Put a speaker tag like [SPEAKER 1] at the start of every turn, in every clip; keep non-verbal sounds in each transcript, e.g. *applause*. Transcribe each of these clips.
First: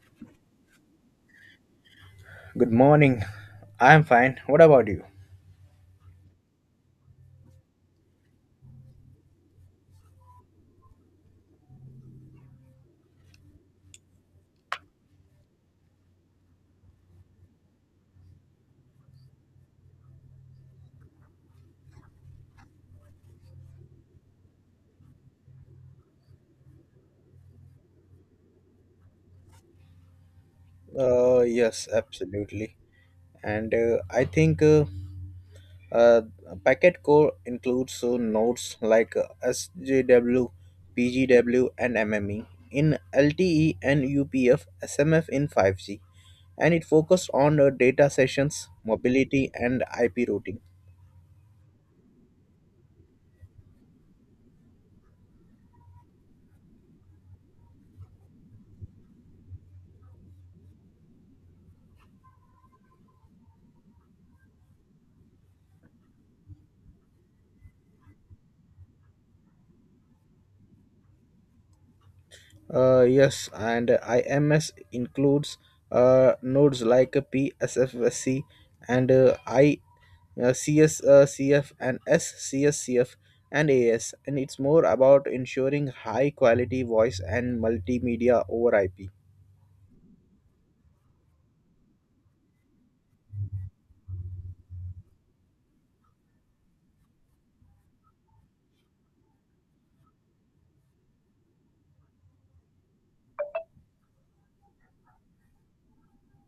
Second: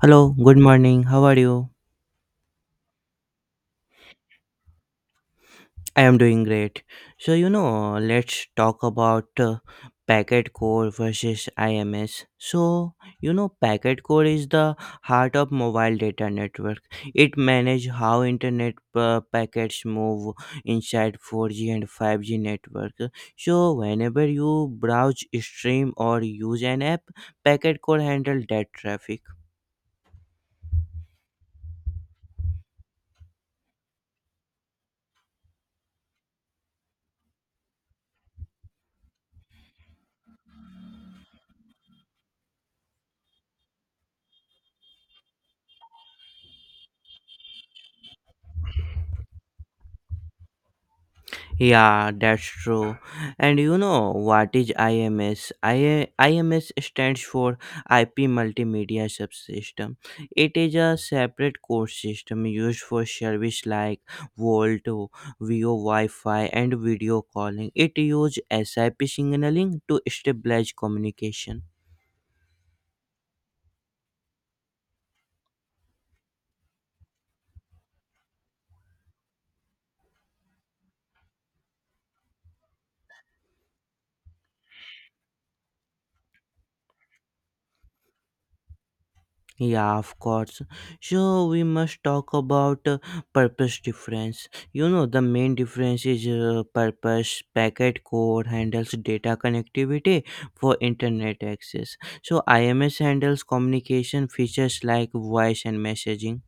[SPEAKER 1] Hello, good morning. How are you?
[SPEAKER 2] Good morning. I'm fine. What about you?
[SPEAKER 1] I am doing great. Let's talk about packet core versus IMS. Packet core is the heart of mobile data network. It manages how internet packets move inside 4G and 5G network. So, whenever you browse, stream or use an app, packet core handle that traffic.
[SPEAKER 2] Yes, absolutely. And I think uh, packet core includes nodes like SJW, and MME in LTE and UPF SMF in 5G. And it focused on data sessions, mobility, and IP routing.
[SPEAKER 1] Yeah, that's true. And you know what is IMS? IMS stands for IP Multimedia Subsystem. It is a separate core system used for service like Volt, VO Wi-Fi, and video calling. It uses SIP signaling to stabilize communication.
[SPEAKER 2] Yes, and IMS includes nodes like PSFSC and CS, CF, and SCSCF and AS, and it's more about ensuring high quality voice and multimedia over IP.
[SPEAKER 1] Yeah, of course. So we must talk about purpose difference. You know, the main difference is purpose. Packet core handles data connectivity for internet access. So IMS handles communication features like voice and messaging.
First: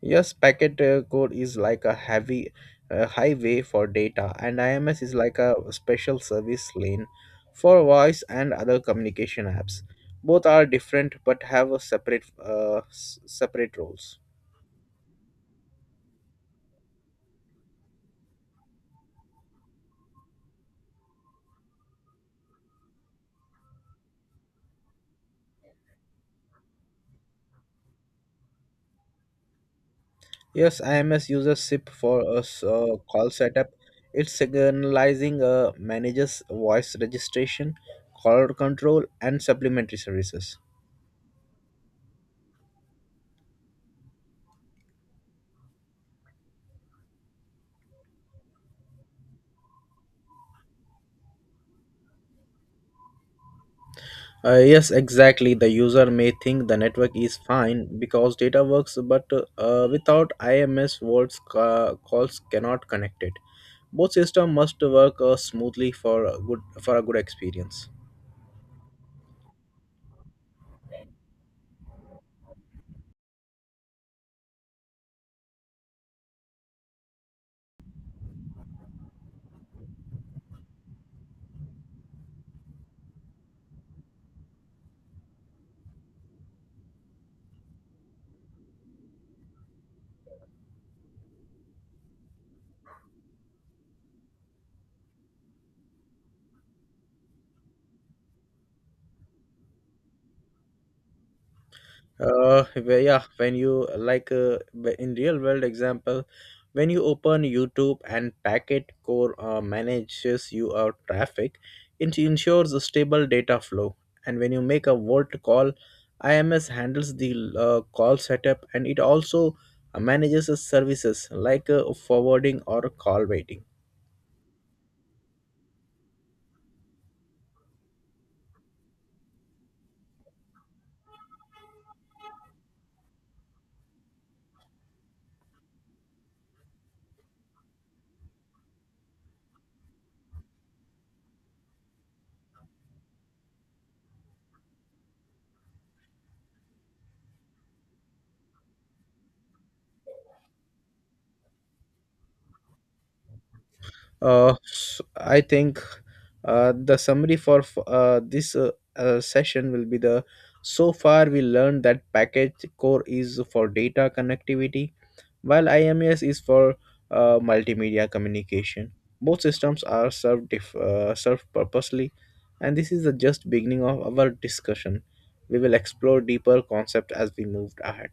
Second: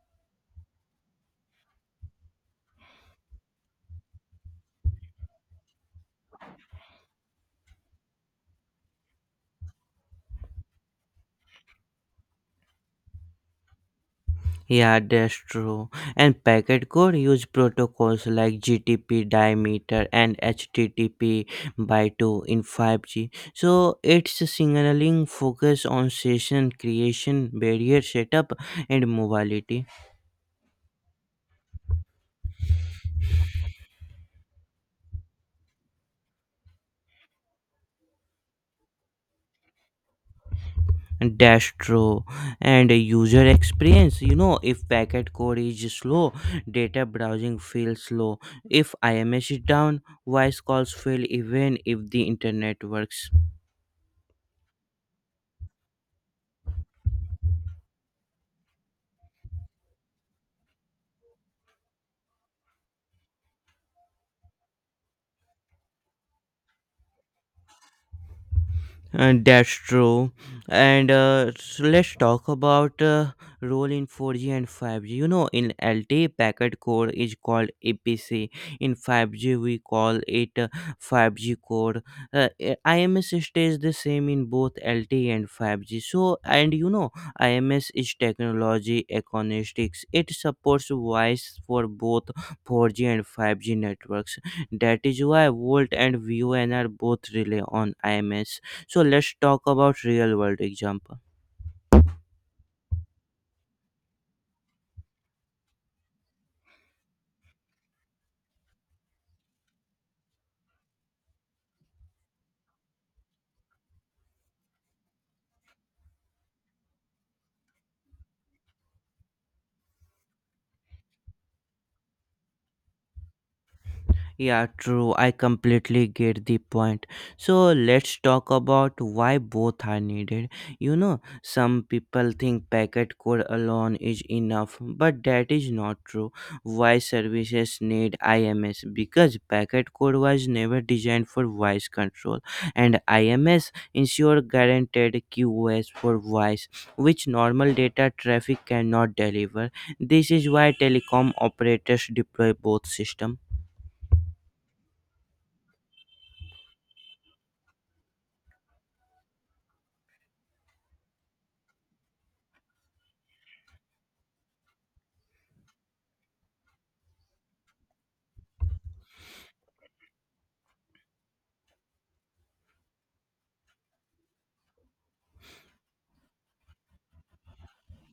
[SPEAKER 2] Yes, packet code is like a heavy highway for data, and IMS is like a special service lane for voice and other communication apps. Both are different but have a separate separate roles.
[SPEAKER 1] Yeah, that's true. And packet core use protocols like GTP diameter and HTTP by 2 in 5G. So its signaling focus on session creation, barrier setup, and mobility.
[SPEAKER 2] Yes, IMS uses SIP for a call setup. It's signalizing a manager's voice registration, call control, and supplementary services.
[SPEAKER 1] That's true. And user experience. You know, if packet core is slow, data browsing feels slow. If IMS is down, voice calls fail even if the internet works.
[SPEAKER 2] Yes, exactly. The user may think the network is fine because data works, but without IMS, voice calls cannot connect it. Both systems must work smoothly for a good experience.
[SPEAKER 1] That's true. And so let's talk about role in 4G and 5G. You know, in LTE packet core is called APC. In 5G, we call it 5G core. IMS stays the same in both LTE and 5G. IMS is technology agnostics. It supports voice for both 4G and 5G networks. That is why Volt and VON are both rely on IMS. So let's talk about real world example.
[SPEAKER 2] Yeah, when you like wh- in real world example when you open YouTube and packet core manages your traffic. It ensures a stable data flow. And when you make a volt call, ims handles the call setup, and it also manages the services like forwarding or call waiting.
[SPEAKER 1] Yeah, true. I completely get the point. So let's talk about why both are needed. You know, some people think packet code alone is enough, but that is not true. Voice services need IMS because packet code was never designed for voice control, and IMS ensure guaranteed QoS for voice, which normal data traffic cannot deliver. This is why telecom operators deploy both systems.
[SPEAKER 2] I think the summary for this session. Will be the So far we learned that package core is for data connectivity while IMS is for multimedia communication. Both systems are served served purposely, and this is the just beginning of our discussion. We will explore deeper concept as we moved ahead.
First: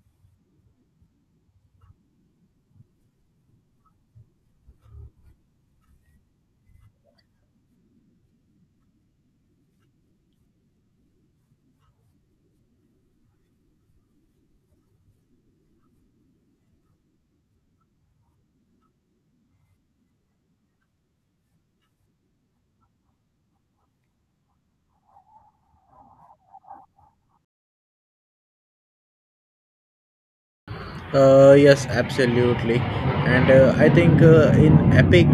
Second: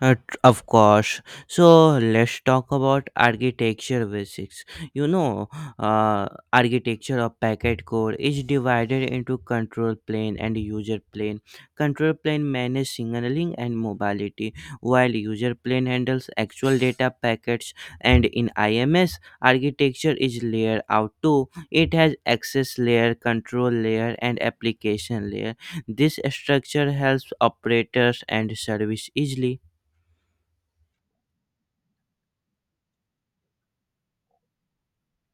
[SPEAKER 1] Of course. So let's talk about architecture basics. You know, Architecture of packet core is divided into control plane and user plane. Control plane manages signaling and mobility, while user plane handles actual data packets. And in IMS, architecture is layered out too. It has access layer, control layer, and application layer. This structure helps operators and service easily.
[SPEAKER 2] Yes, absolutely. And I think in Epic,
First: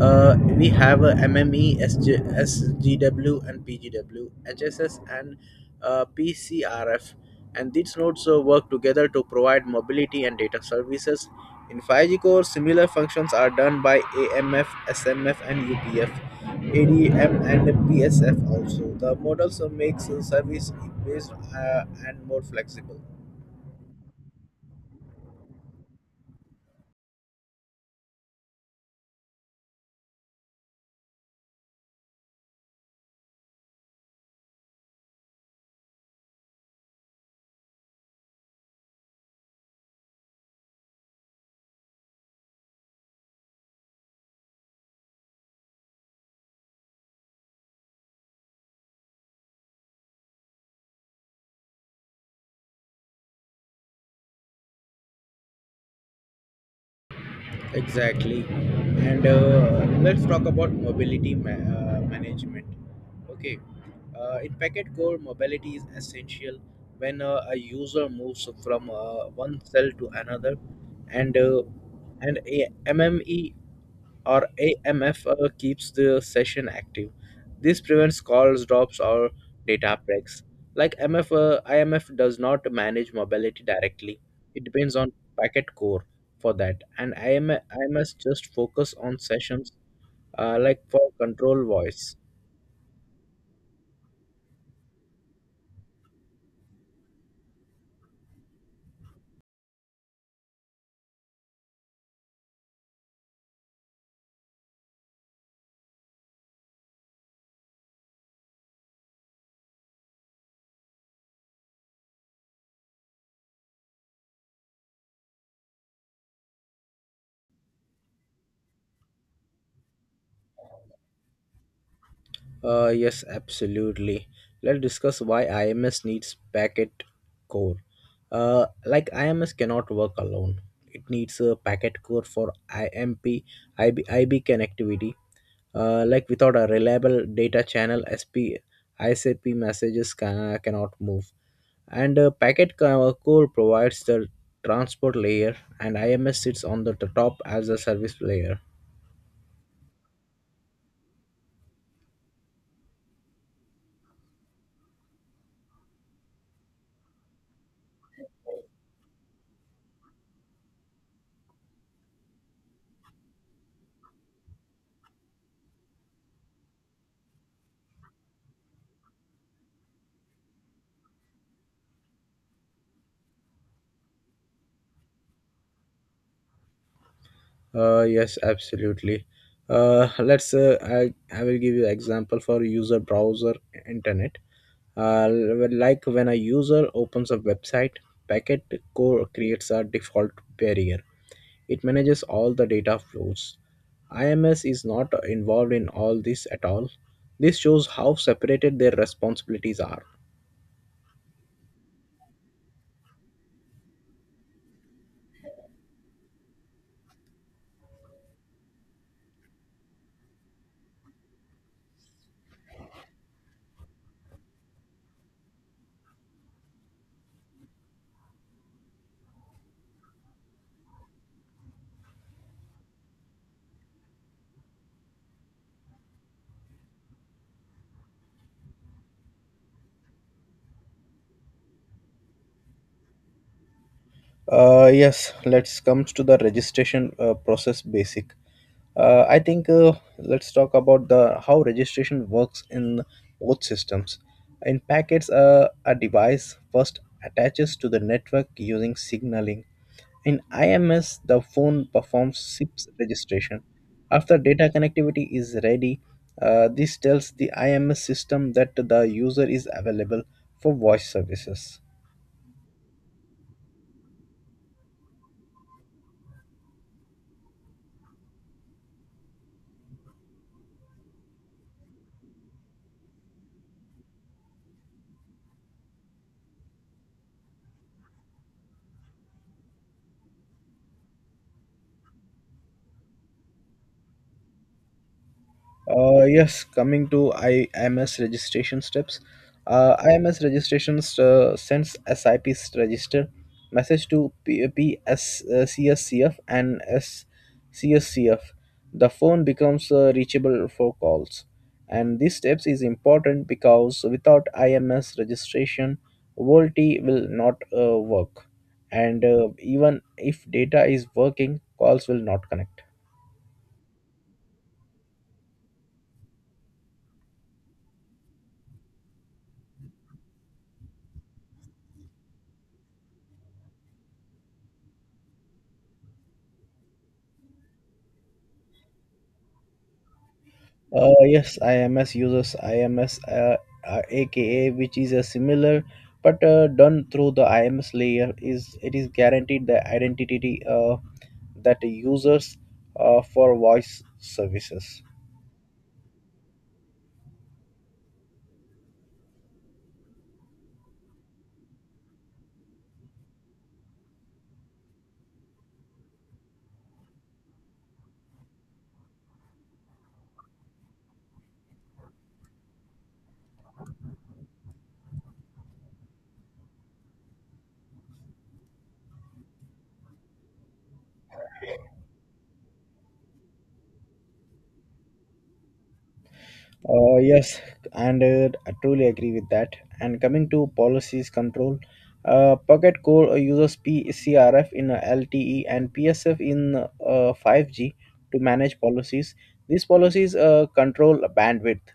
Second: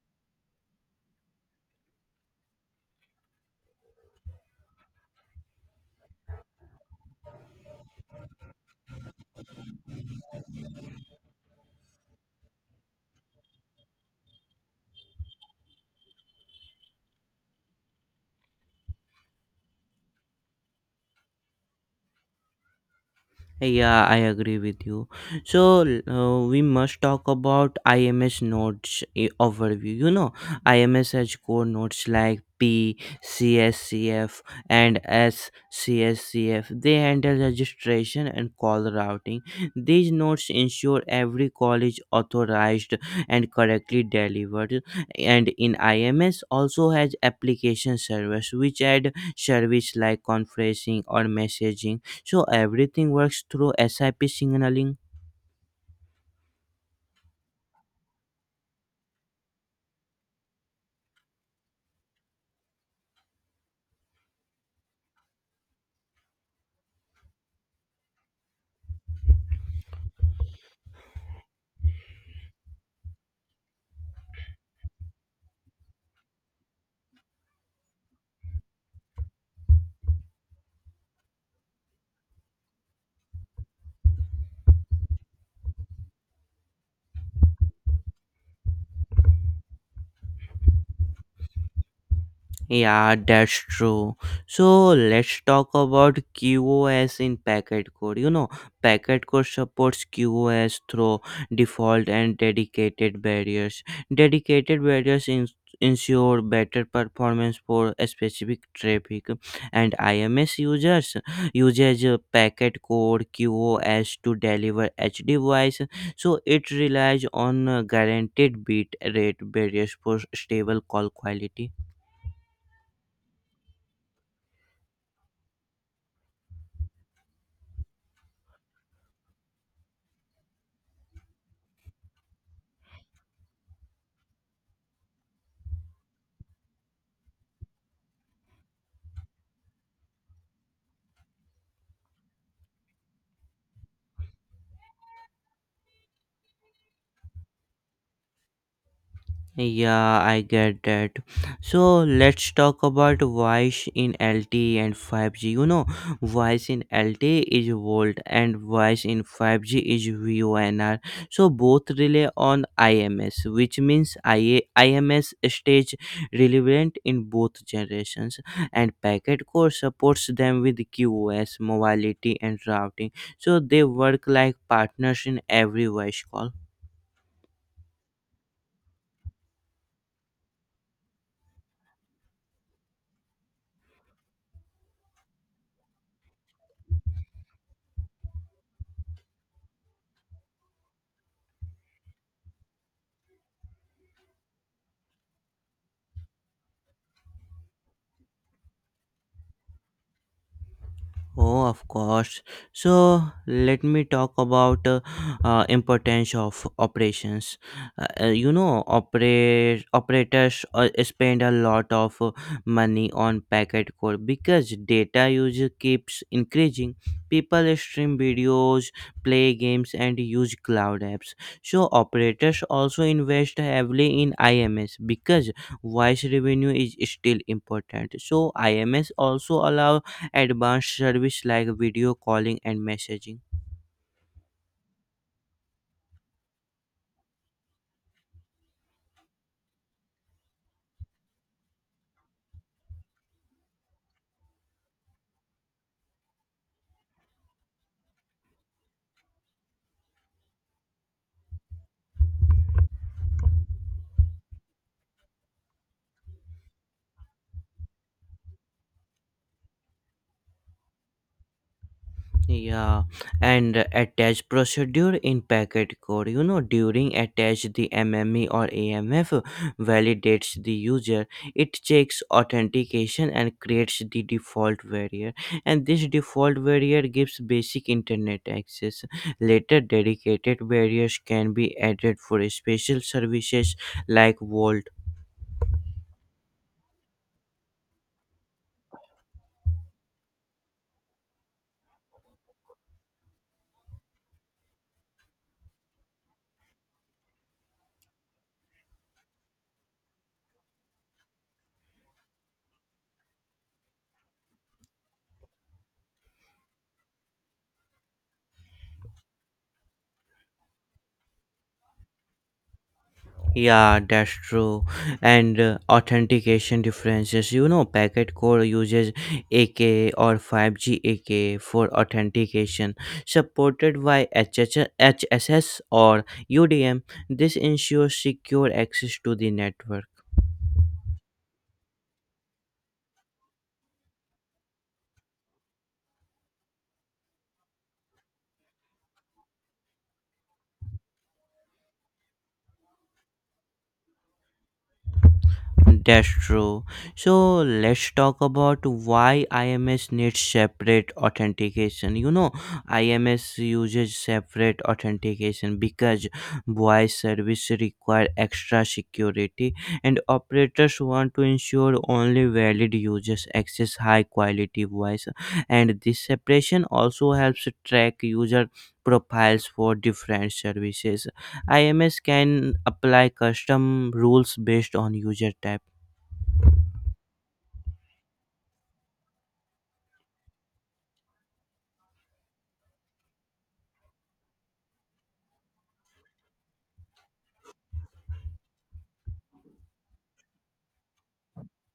[SPEAKER 2] we have MME, SGW, and PGW, HSS, and PCRF. And these nodes work together to provide mobility and data services. In 5G Core, similar functions are done by AMF, SMF, and UPF, ADM, and PSF also. The models makes service based, and more flexible.
[SPEAKER 1] Yeah, I agree with you. So we must talk about IMS nodes overview. You know, IMS has core nodes like P, CSCF, and S, CSCF. They handle registration and call routing. These nodes ensure every call is authorized and correctly delivered. And in IMS also has application service, which add service like conferencing or messaging. So everything works through sip signaling.
[SPEAKER 2] Exactly. And let's talk about mobility management. Okay. In Packet Core, mobility is essential when a user moves from one cell to another, and uh, and a MME or AMF keeps the session active. This prevents calls, drops, or data breaks. Like MF, IMF does not manage mobility directly. It depends on packet core for that, and IMS just focus on sessions, like for control voice.
[SPEAKER 1] Yeah, that's true. So let's talk about QoS in packet code. You know, packet code supports QoS through default and dedicated barriers. Dedicated barriers in ensure better performance for a specific traffic, and IMS users uses packet code QoS to deliver HD voice. So it relies on guaranteed bit rate barriers for stable call quality.
[SPEAKER 2] Yes, absolutely. Let's discuss why IMS needs packet core. Like IMS cannot work alone. It needs a packet core for IMP, IB connectivity. Like without a reliable data channel, SP, ICP messages cannot move. And packet core provides the transport layer, and IMS sits on the top as a service layer.
[SPEAKER 1] Yeah, I get that. So let's talk about voice in LTE and 5G. You know, voice in LTE is volt and voice in 5G is VONR. So both rely on IMS, which means IMS stage relevant in both generations. And packet core supports them with QoS, mobility, and routing. So they work like partners in every voice call.
[SPEAKER 2] Yes, absolutely. Let's. I will give you example for user browser internet. Uh, like when a user opens a website, packet core creates a default barrier. It manages all the data flows. IMS is not involved in all this at all. This shows how separated their responsibilities are.
[SPEAKER 1] Oh, of course. So let me talk about importance of operations. You know, operate operators spend a lot of money on packet core because data usage keeps increasing. People stream videos, play games, and use cloud apps. So operators also invest heavily in IMS because voice revenue is still important. So IMS also allows advanced service like video calling and messaging.
[SPEAKER 2] Yes, let's comes to the registration process basic. I think let's talk about the how registration works in both systems. In packets, a device first attaches to the network using signaling. In IMS, the phone performs SIPS registration. After data connectivity is ready, this tells the IMS system that the user is available for voice services.
[SPEAKER 1] Yeah. And attach procedure in packet code. You know, during attach the mme or amf validates the user. It checks authentication and creates the default variant, and this default variant gives basic internet access. Later dedicated variants can be added for special services like vault.
[SPEAKER 2] Yes, coming to IMS registration steps. IMS registrations sends SIP register message to PSCSCF and SCSCF. The phone becomes reachable for calls. And these steps is important because without IMS registration, VoLTE will not work. And even if data is working, calls will not connect.
[SPEAKER 1] Yeah, that's true. And authentication differences. You know, packet core uses AK or 5G AK for authentication, supported by HHS or UDM. This ensures secure access to the network.
[SPEAKER 2] Yes, IMS uses aka, which is a similar, but done through the IMS layer. Is it is guaranteed the identity that the users for voice services.
[SPEAKER 1] That's true. So let's talk about why IMS needs separate authentication. You know, IMS uses separate authentication because voice service require extra security, and operators want to ensure only valid users access high quality voice, and this separation also helps track user profiles for different services. IMS can apply custom rules based on user type.
[SPEAKER 2] Yes, and I truly agree with that. And coming to policies control, Pocket Core uses PCRF in LTE and PSF in 5G to manage policies. These policies control bandwidth,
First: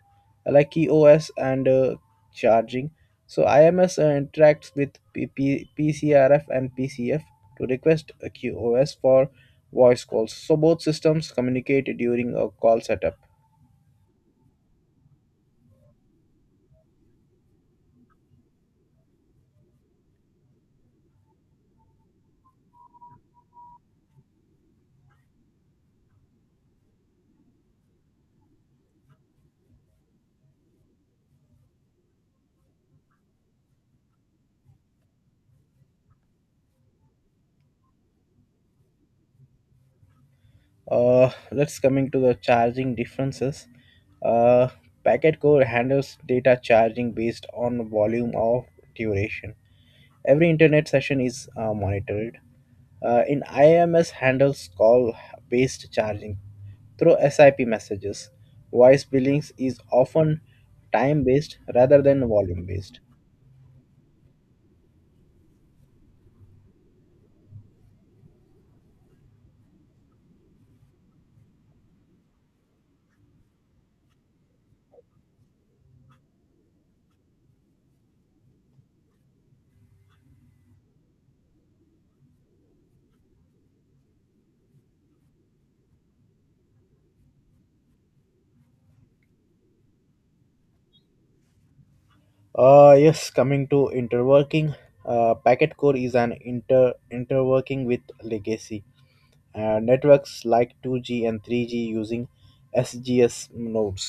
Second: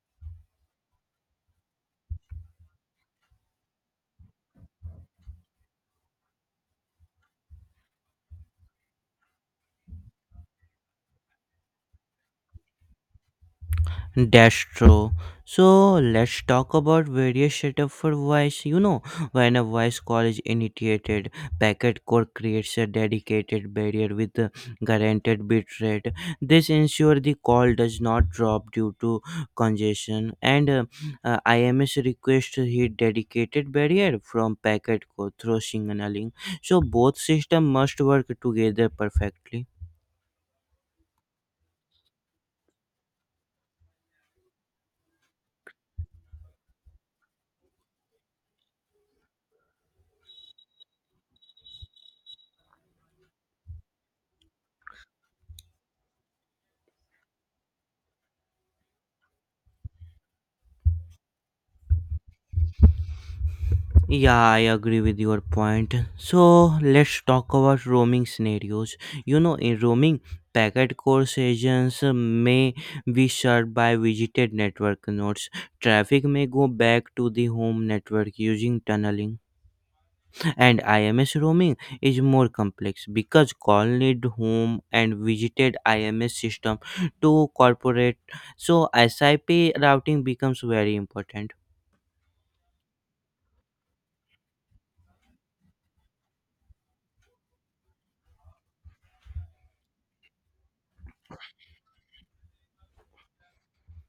[SPEAKER 2] like QoS and charging. So IMS interacts with PP PCRF and PCF to request a QoS for voice calls. So both systems communicate during a call setup.
[SPEAKER 1] That's true. So let's talk about various setup for voice. You know, when a voice call is initiated, packet core creates a dedicated barrier with a guaranteed bitrate. This ensures the call does not drop due to congestion, and IMS requests hit dedicated barrier from packet core through signaling. So both systems must work together perfectly.
[SPEAKER 2] Let's coming to the charging differences. Uh, Packet core handles data charging based on volume of duration. Every internet session is monitored. In IMS handles call based charging through SIP messages. Voice billings is often time based rather than volume based.
[SPEAKER 1] Yeah, I agree with your point. So let's talk about roaming scenarios. You know, in roaming, packet core agents may be served by visited network nodes. Traffic may go back to the home network using tunneling. And IMS roaming is more complex because call need home and visited IMS system to corporate. So SIP routing becomes very important.
[SPEAKER 2] Yes, coming to interworking, packet core is an interworking with legacy, networks like 2G and 3G using SGS nodes.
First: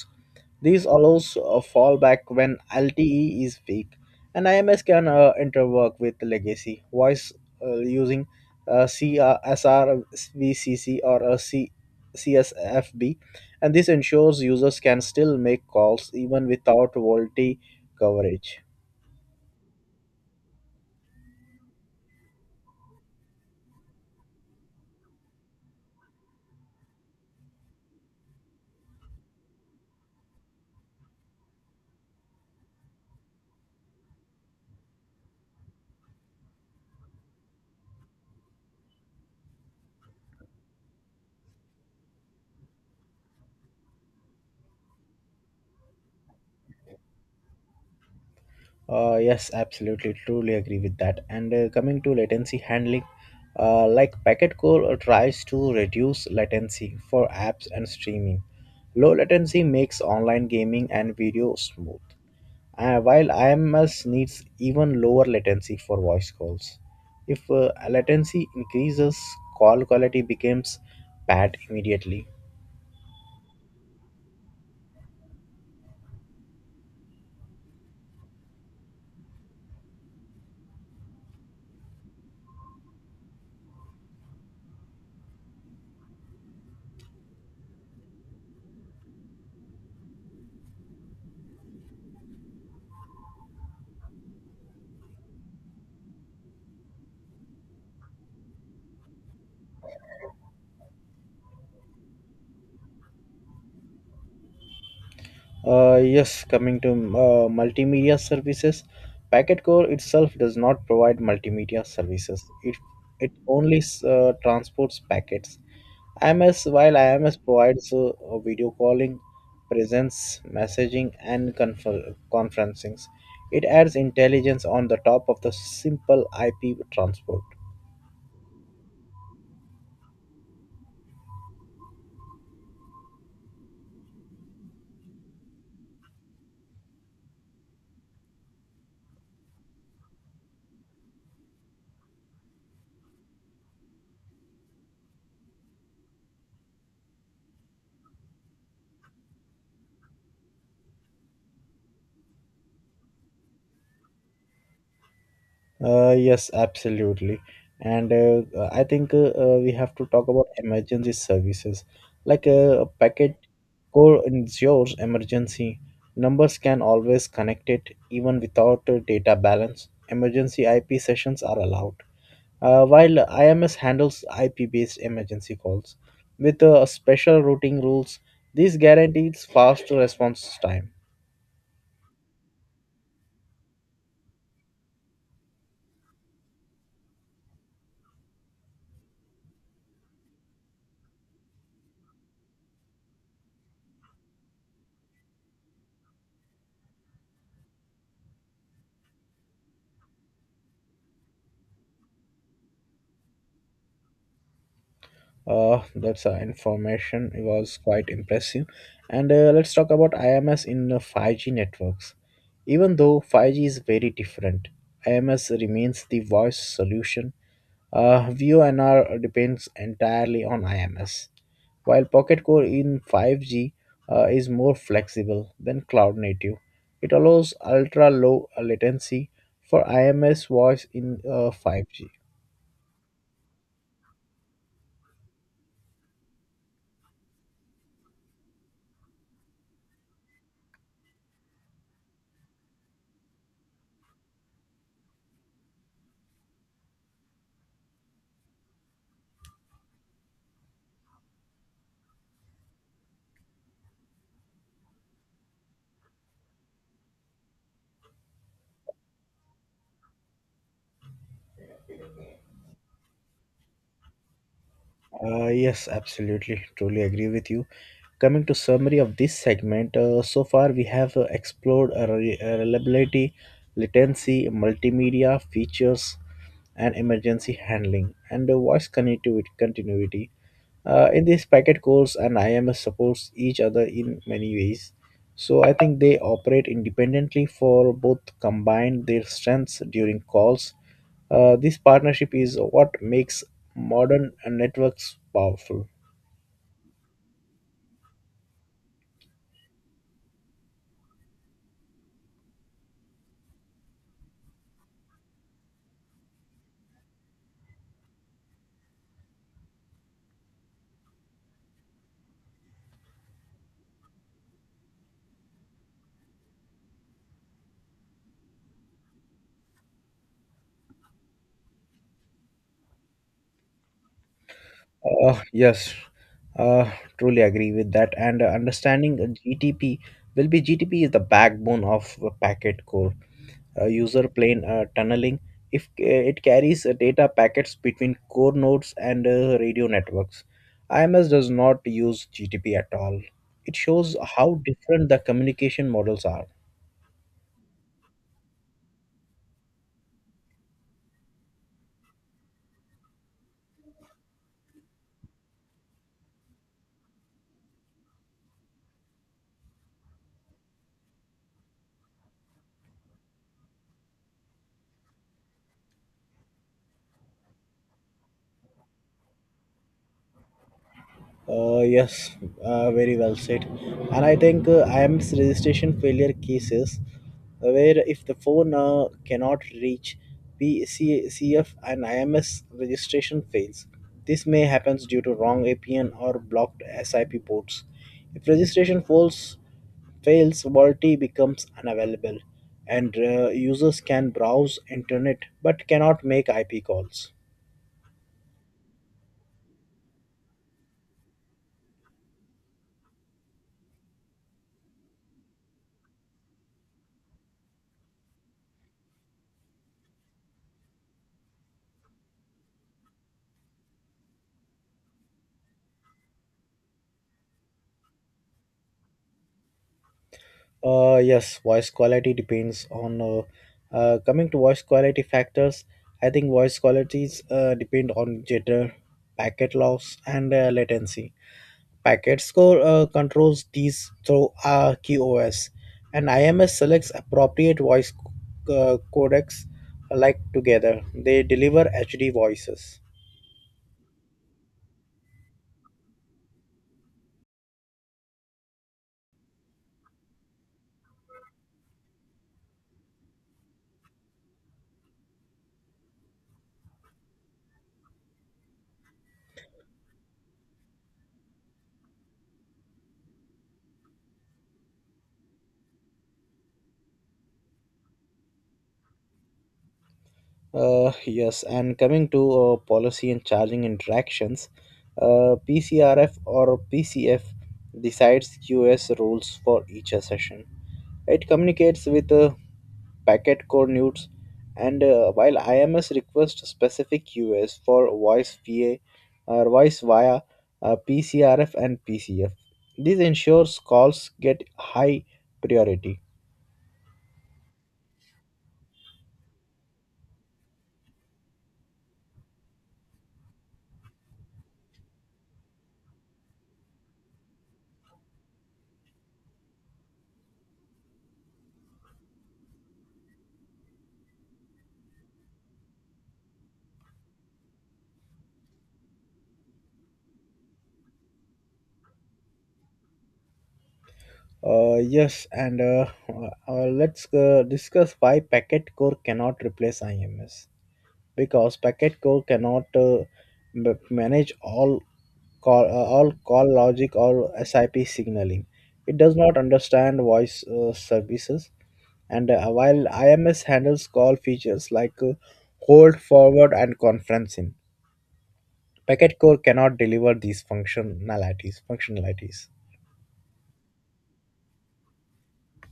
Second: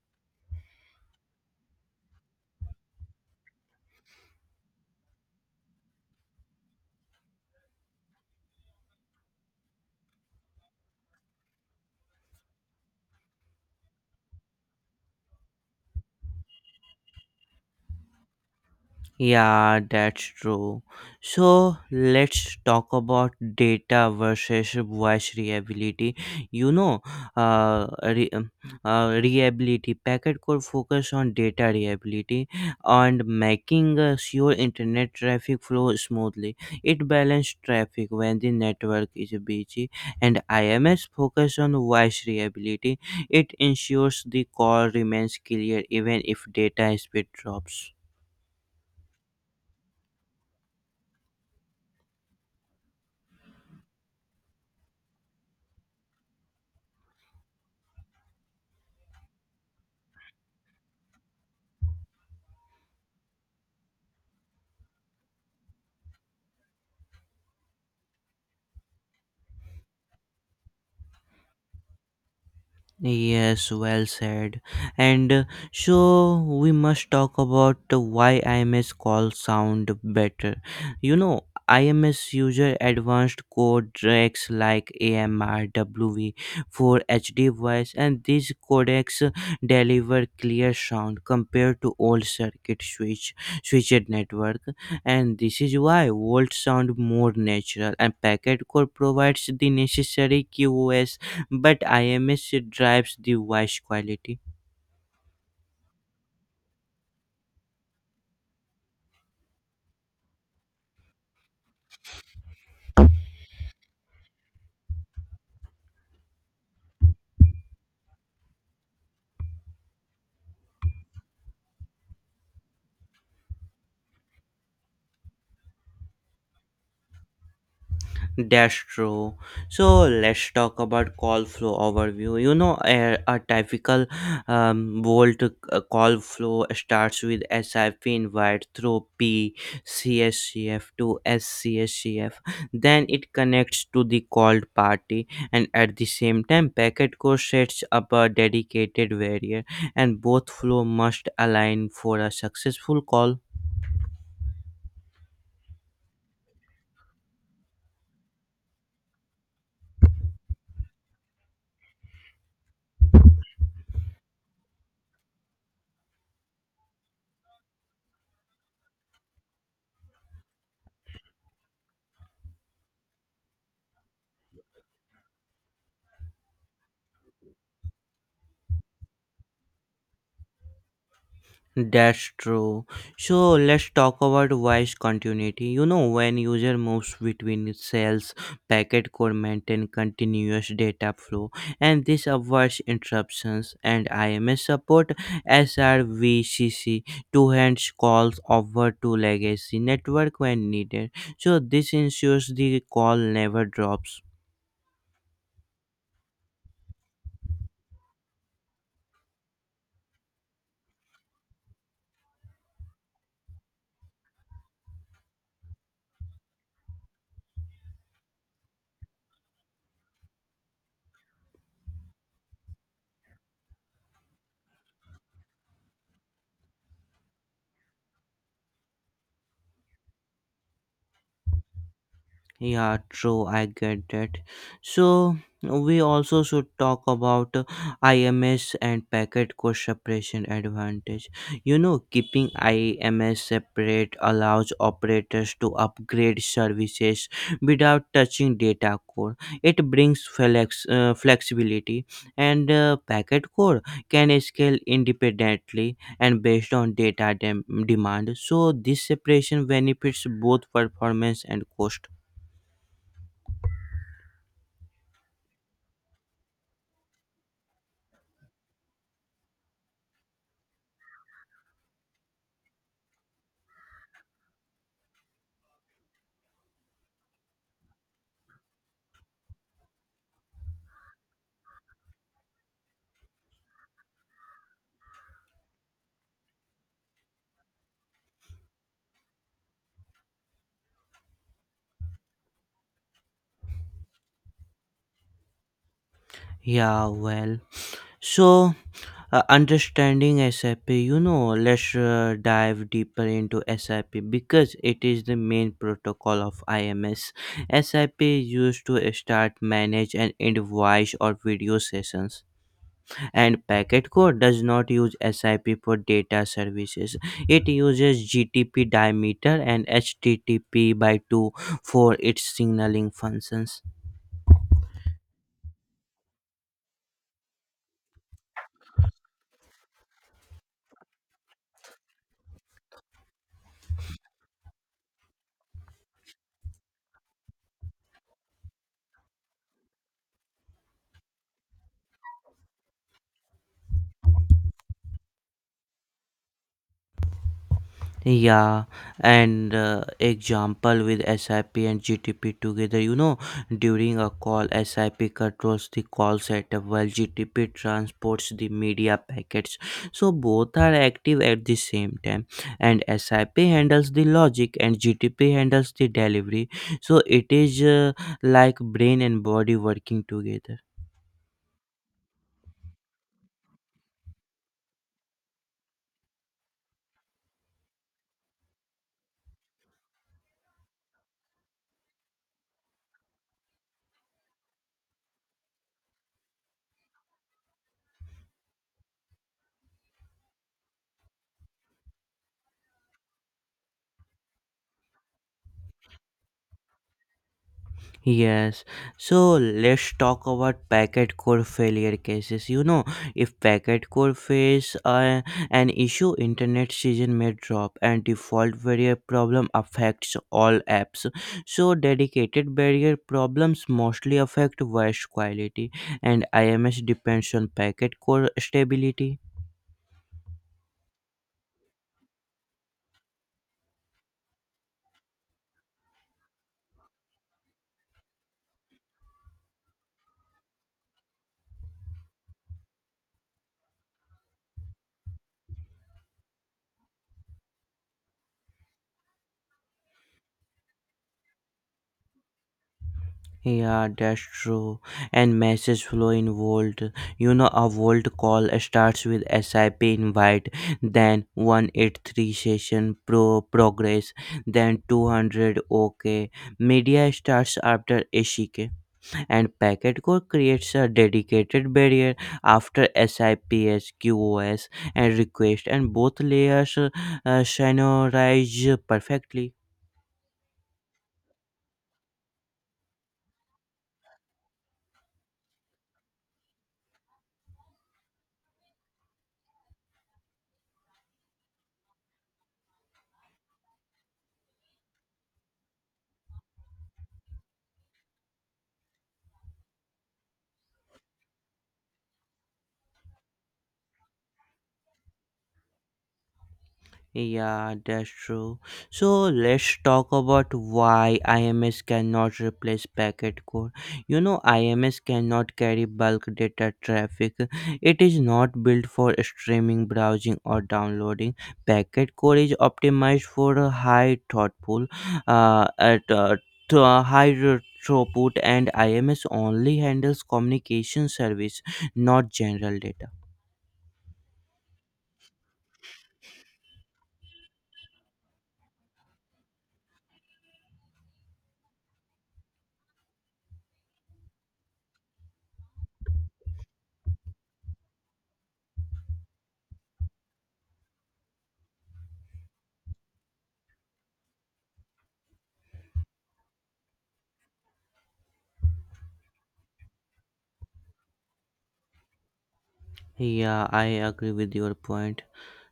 [SPEAKER 2] This allows a fallback when LTE is weak, and IMS can interwork with legacy voice using CRSRVCC or a CSFB, and this ensures users can still make calls even without VoLTE coverage.
[SPEAKER 1] Yeah, that's true. So let's talk about data versus voice reliability. You know, uh, re- um, reliability packet could focus on data reliability and making sure internet traffic flow smoothly. It balances traffic when the network is busy, and IMS focus on voice reliability. It ensures the call remains clear even if data speed drops.
[SPEAKER 2] Yes, absolutely, truly agree with that. And coming to latency handling, like packet core tries to reduce latency for apps and streaming. Low latency makes online gaming and video smooth, while IMS needs even lower latency for voice calls. If latency increases, call quality becomes bad immediately.
[SPEAKER 1] Yes, well said. And so we must talk about why IMS calls sound better. You know, IMS user advanced codecs like AMR, WV for HD voice, and these codecs deliver clear sound compared to old circuit switch switched network. And this is why Volt sound more natural, and Packet Core provides the necessary QoS, but IMS drives the voice quality.
[SPEAKER 2] Yes, coming to multimedia services, Packetcore itself does not provide multimedia services. It only transports packets. IMS while IMS provides video calling, presence, messaging, and conferencings. It adds intelligence on the top of the simple IP transport.
[SPEAKER 1] That's true. So let's talk about call flow overview. You know, a typical Volt call flow starts with SIP invite through PCSCF to SCSCF. Then it connects to the called party, and at the same time, packet core sets up a dedicated variable, and both flow must align for a successful call.
[SPEAKER 2] Yes, absolutely. And I think we have to talk about emergency services. Like a packet core ensures emergency. Numbers can always connect it even without a data balance. Emergency IP sessions are allowed. While IMS handles IP based emergency calls with special routing rules, this guarantees fast response time.
[SPEAKER 1] That's true. So let's talk about voice continuity. You know, when user moves between cells, packet could maintain continuous data flow, and this avoids interruptions. And IMS support SRVCC to hands calls over to legacy network when needed. So this ensures the call never drops.
[SPEAKER 2] That's information. It was quite impressive. And let's talk about IMS in 5G networks. Even though 5G is very different, IMS remains the voice solution. VoNR depends entirely on IMS, while Pocket Core in 5G is more flexible than cloud native. It allows ultra low latency for IMS voice in 5G.
[SPEAKER 1] Yeah, true. I get that. So we also should talk about IMS and packet cost separation advantage. You know, keeping IMS separate allows operators to upgrade services without touching data core. It brings flexibility, and packet core can scale independently and based on demand. So this separation benefits both performance and cost.
[SPEAKER 2] Yes, absolutely. Truly agree with you. Coming to summary of this segment, so far we have explored reliability, latency, multimedia features, and emergency handling, and voice connectivity continuity. In this packet course, and IMS supports each other in many ways. So I think they operate independently for both combine their strengths during calls. This partnership is what makes modern networks powerful.
[SPEAKER 1] Yeah, well, so understanding SAP, you know, let's dive deeper into SAP because it is the main protocol of IMS. SAP is used to start, manage, and end voice or video sessions. And Packet Core does not use SAP for data services, it uses GTP diameter and HTTP by 2 for its signaling functions.
[SPEAKER 2] Yes, uh, truly agree with that. And understanding the GTP will be GTP is the backbone of a packet core, user plane tunneling. If it carries data packets between core nodes and radio networks. IMS does not use GTP at all. It shows how different the communication models are.
[SPEAKER 1] Yeah, and example with SIP and GTP together, you know, during a call, SIP controls the call setup while GTP transports the media packets. So both are active at the same time, and SIP handles the logic and GTP handles the delivery. So it is like brain and body working together.
[SPEAKER 2] Yes, very well said. And I think IMS registration failure cases where if the phone cannot reach PCCF and IMS registration fails. This may happens due to wrong APN or blocked SIP ports. If registration fails, VoLTE becomes unavailable and users can browse internet but cannot make IP calls.
[SPEAKER 1] Yes, so let's talk about packet core failure cases. You know, if packet core face an issue, internet season may drop and default barrier problem affects all apps. So, dedicated barrier problems mostly affect voice quality, and IMS depends on packet core stability.
[SPEAKER 2] Yes, voice quality depends on coming to voice quality factors. I think voice qualities depend on jitter, packet loss, and latency. Packet score controls these through QoS, and IMS selects appropriate voice codecs like together. They deliver HD voices.
[SPEAKER 1] Yeah, that's true. And message flow in Vault. You know, a Vault call starts with SIP invite, then 183 session progress, then 200 OK. Media starts after ACK, and packet core creates a dedicated barrier after SIPS, QoS, and request, and both layers synchronize perfectly.
[SPEAKER 2] Yes, and coming to policy and charging interactions, PCRF or PCF decides US rules for each session. It communicates with packet core nudes, and while IMS requests specific US for voice VA or voice via PCRF and PCF. This ensures calls get high priority.
[SPEAKER 1] Yeah, that's true. So let's talk about why IMS cannot replace packet core. You know, IMS cannot carry bulk data traffic. It is not built for streaming, browsing, or downloading. Packet core is optimized for a high thoughtful, at to a high throughput, and IMS only handles communication service, not general data.
[SPEAKER 2] Yes, and let's discuss why packet core cannot replace IMS because packet core cannot manage all call logic or SIP signaling. It does not understand voice services, and while IMS handles call features like hold, forward, and conferencing, packet core cannot deliver these functionalities.
[SPEAKER 1] Yeah, I agree with your point.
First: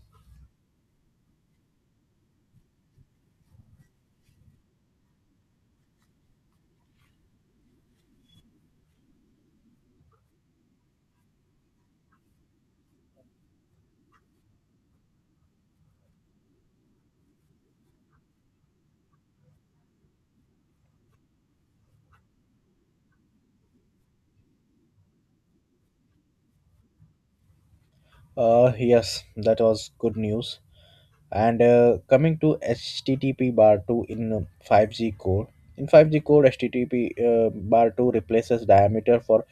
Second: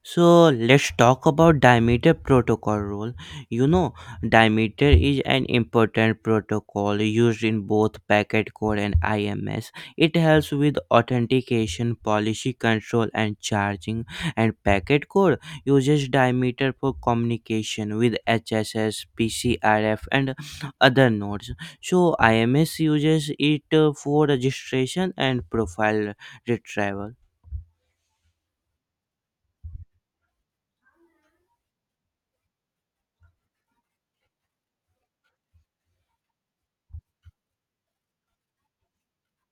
[SPEAKER 1] So let's talk about Dimeter protocol role. You know, Dimeter is an important protocol used in both packet core and IMS. It helps with authentication, policy control, and charging. And packet core uses Dimeter for communication with HSS, PCRF, and other nodes. So IMS uses it for registration and profile retrieval.
[SPEAKER 2] Yes, that was good news. And coming to HTTP bar 2 in uh, 5G core, in 5G core, HTTP bar 2 replaces diameter for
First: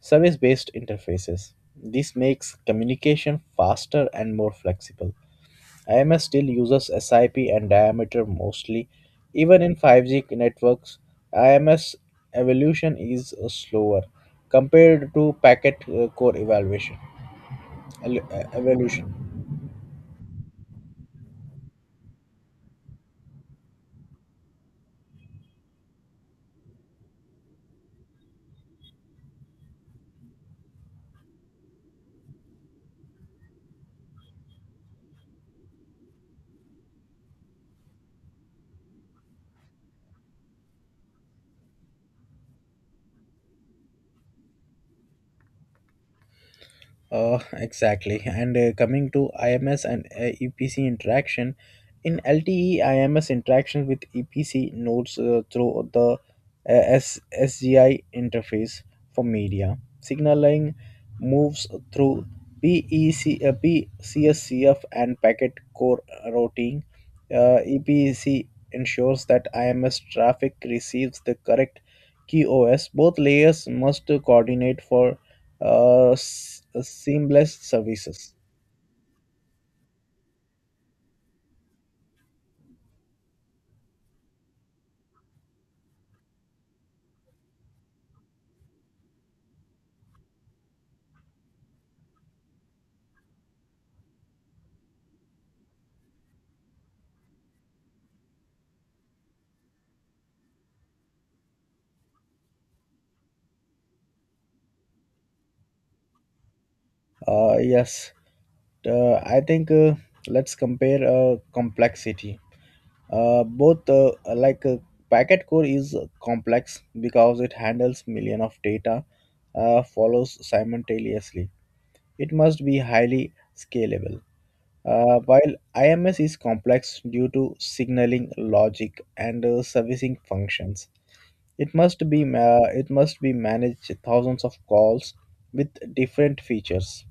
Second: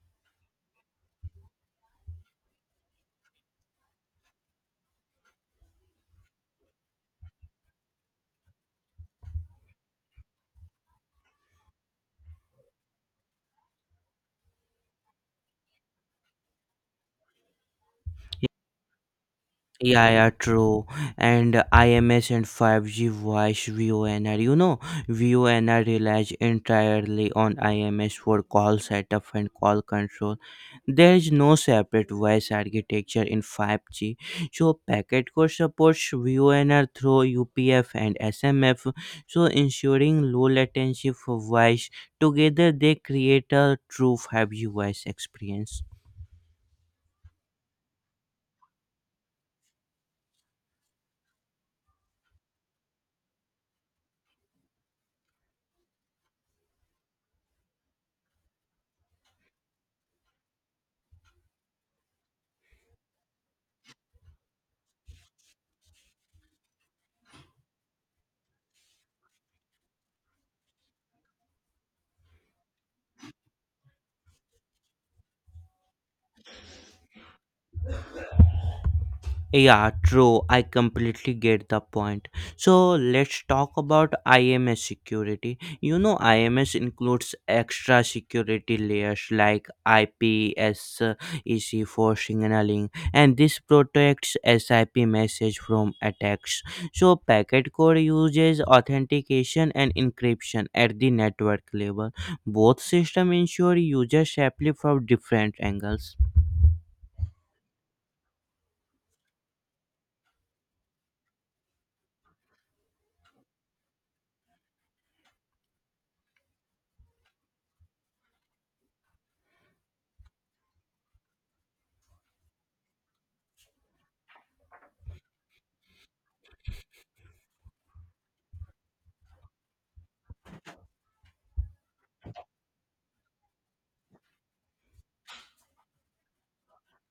[SPEAKER 2] service based interfaces. This makes communication faster and more flexible. IMS still uses SIP and diameter mostly. Even in 5G networks, IMS evolution is slower compared to packet core evaluation. Evolution.
[SPEAKER 1] Yeah, true. And IMS and 5G voice VONR. You know, VONR relies entirely on IMS for call setup and call control. There is no separate voice architecture in 5G. So, packet core supports VONR through UPF and SMF, so ensuring low latency for voice. Together, they create a true 5G voice experience.
[SPEAKER 2] *laughs* Exactly. And coming to IMS and EPC interaction, in LTE IMS interaction with EPC nodes through the SGI interface for media, signaling moves through PEC, PCSCF and packet core routing. EPC ensures that IMS traffic receives the correct QoS. Both layers must coordinate for seamless services.
[SPEAKER 1] Yeah, true. I completely get the point. So let's talk about IMS security. You know, IMS includes extra security layers like IPSec for signaling, and this protects SIP message from attacks. So packet core uses authentication and encryption at the network level. Both systems ensure user safely from different angles.
[SPEAKER 2] Yes, I think let's compare complexity. Both like Packet core is complex because it handles million of data follows simultaneously. It must be highly scalable. While IMS is complex due to signaling logic and servicing functions, it must be managed thousands of calls with different features.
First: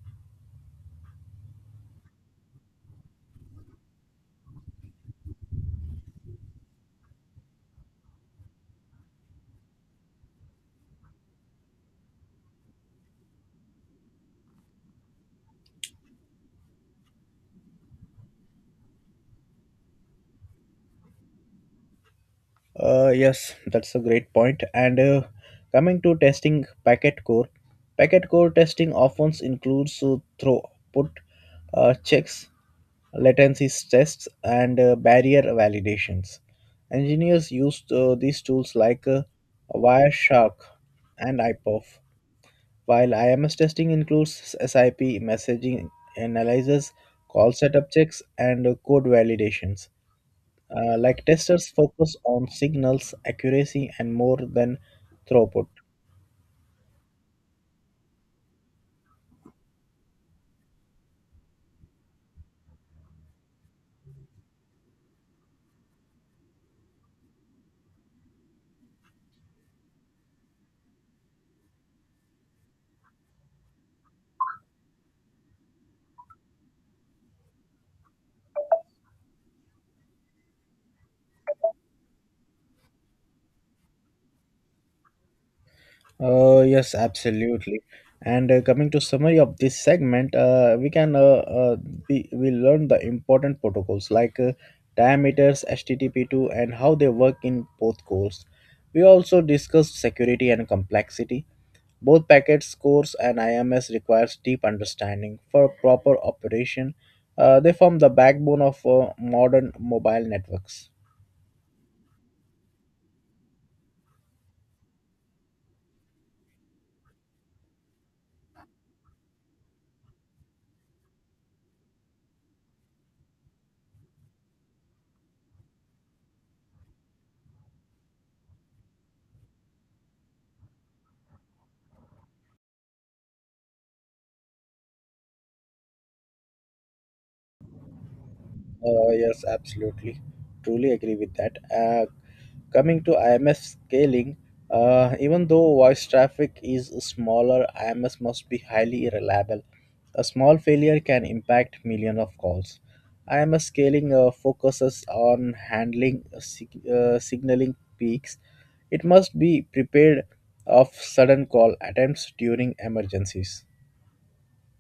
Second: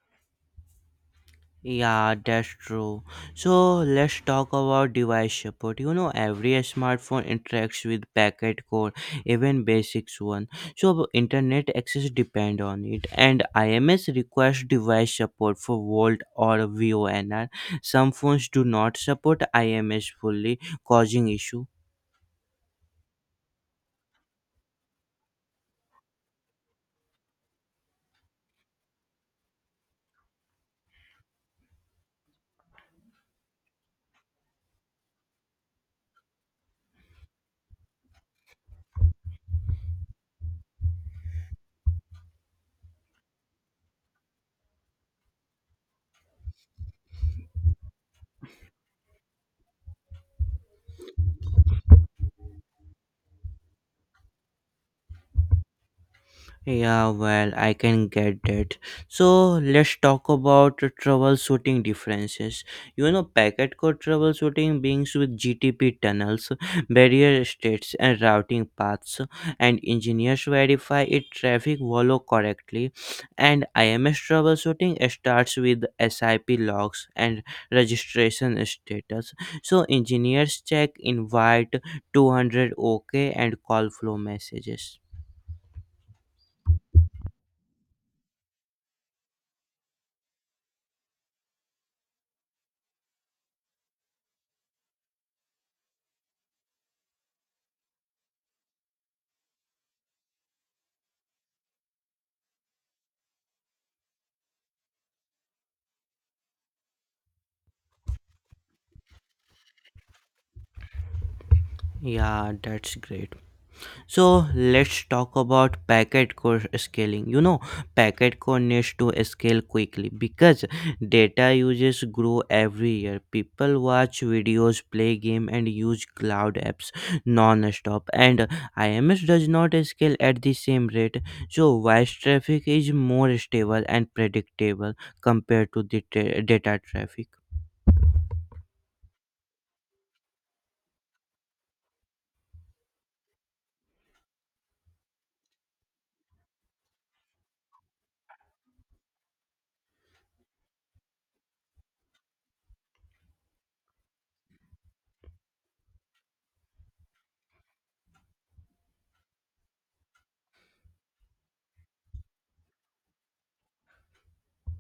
[SPEAKER 1] Yeah, that's true. So let's talk about device support. You know, every smartphone interacts with packet core, even basics one. So internet access depend on it, and IMS requires device support for Volt or VONR. Some phones do not support IMS fully, causing issue.
[SPEAKER 2] Yes, that's a great point. And coming to testing packet core testing often includes throughput checks, latency tests, and barrier validations. Engineers used these tools like Wireshark and IPOF, while IMS testing includes SIP messaging analysis, call setup checks, and code validations. Like testers focus on signals accuracy and more than throughput.
[SPEAKER 1] Yeah, well, I can get that. So let's talk about the troubleshooting differences. You know, packet core troubleshooting begins with GTP tunnels, *laughs* barrier states, and routing paths, and engineers verify it traffic follow correctly. And IMS troubleshooting starts with SIP logs and registration status. So engineers check invite 200 OK and call flow messages.
[SPEAKER 2] Yes, absolutely. And coming to summary of this segment, we can we learn the important protocols like diameters, HTTP2, and how they work in both cores. We also discussed security and complexity. Both packets, cores, and IMS requires deep understanding for proper operation. They form the backbone of modern mobile networks.
[SPEAKER 1] Yeah, that's great. So let's talk about packet core scaling. You know, packet core needs to scale quickly because data uses grow every year. People watch videos, play game, and use cloud apps non-stop. And IMS does not scale at the same rate. So voice traffic is more stable and predictable compared to the data traffic.
[SPEAKER 2] Yes, absolutely. Truly agree with that. Coming to IMS scaling, even though voice traffic is smaller, IMS must be highly reliable. A small failure can impact millions of calls. IMS scaling focuses on handling signaling peaks. It must be prepared of sudden call attempts during emergencies.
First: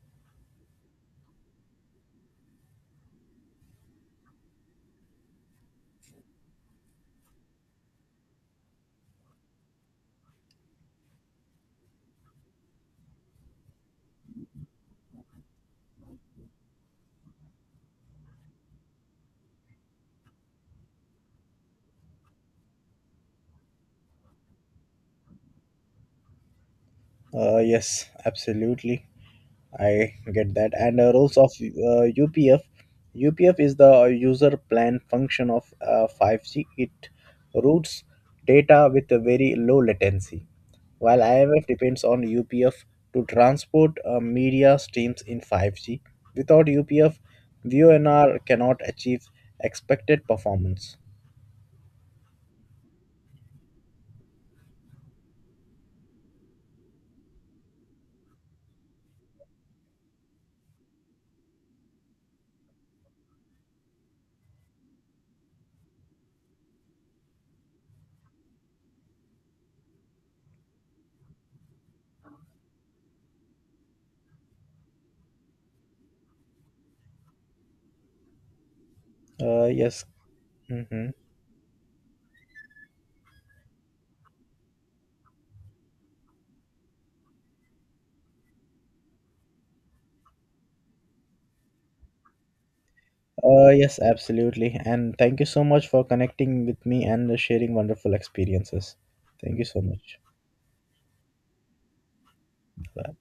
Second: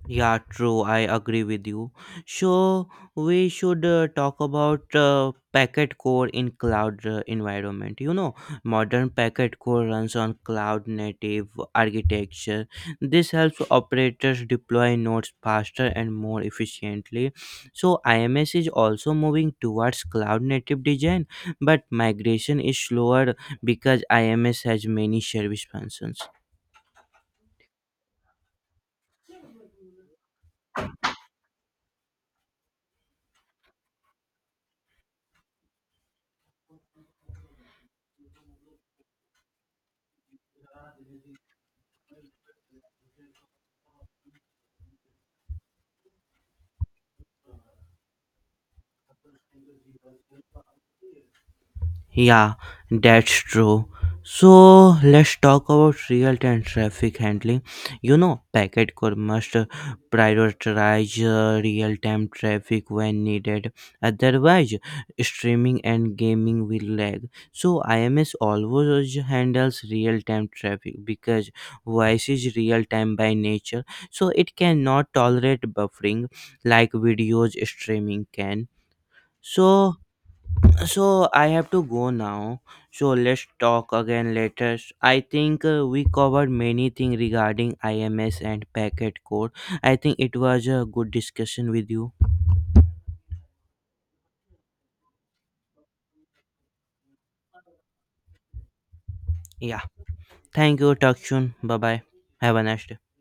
[SPEAKER 1] Yeah, true. I agree with you. So we should talk about packet core in cloud environment. You know, modern packet core runs on cloud native architecture. This helps operators deploy nodes faster and more efficiently. So IMS is also moving towards cloud native design, but migration is slower because IMS has many service functions.
[SPEAKER 2] Yes, absolutely. I get that. And roles of UPF. UPF is the user plan function of 5G. It routes data with a very low latency, while IMF depends on UPF to transport media streams in 5G. Without UPF, VONR cannot achieve expected performance.
[SPEAKER 1] Yeah, that's true. So let's talk about real time traffic handling. You know, packet core must prioritize real time traffic when needed, otherwise, streaming and gaming will lag. So, IMS always handles real time traffic because voice is real time by nature, so it cannot tolerate buffering like videos streaming can. So,
[SPEAKER 2] Yes. Mhm.
[SPEAKER 1] so, I have to go now. So let's talk again later. I think we covered many things regarding IMS and packet code. I think it was a good discussion with you.
[SPEAKER 2] Yes, absolutely. And thank you so much for connecting with me and sharing wonderful experiences. Thank you so
[SPEAKER 1] Yeah.
[SPEAKER 2] much.
[SPEAKER 1] Thank you. Talk soon. Bye bye. Have a nice day.
[SPEAKER 2] Bye.